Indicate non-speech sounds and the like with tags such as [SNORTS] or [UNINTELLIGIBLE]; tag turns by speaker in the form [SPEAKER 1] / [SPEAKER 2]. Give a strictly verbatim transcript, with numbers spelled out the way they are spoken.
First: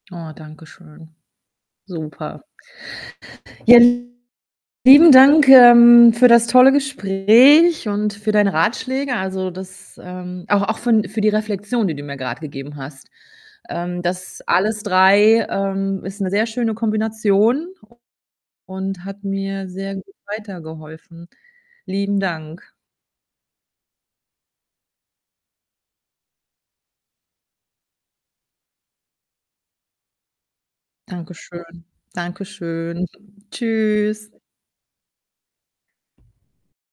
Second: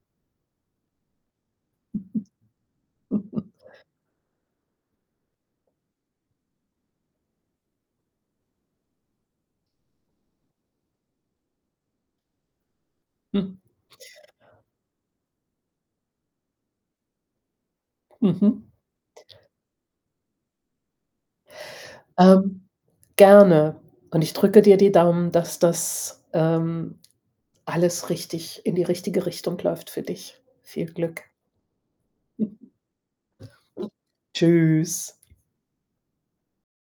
[SPEAKER 1] Oh, danke schön. Super.
[SPEAKER 2] [CHUCKLES]
[SPEAKER 1] Ja, lieben Dank, ähm, für das tolle Gespräch und für deine Ratschläge. Also, das, ähm auch auch für 'n für die Reflexion, die du mir grad gegeben hast.
[SPEAKER 2] [SNORTS]
[SPEAKER 1] Ähm, das alles drei, ähm, ist 'ne sehr schöne Kombination u
[SPEAKER 2] Mhm.
[SPEAKER 1] und hat mir sehr gut weitergeholfen. Lieben
[SPEAKER 2] Ähm,
[SPEAKER 1] Dank.
[SPEAKER 2] gerne und ich drücke dir die Daumen, dass das, ähm, alles richtig in die richtige Richtung läuft für dich. Viel Glück.
[SPEAKER 1] Danke schön. Danke schön.
[SPEAKER 2] [CHUCKLES]
[SPEAKER 1] Tschüss.
[SPEAKER 2] [UNINTELLIGIBLE] .Tschüss.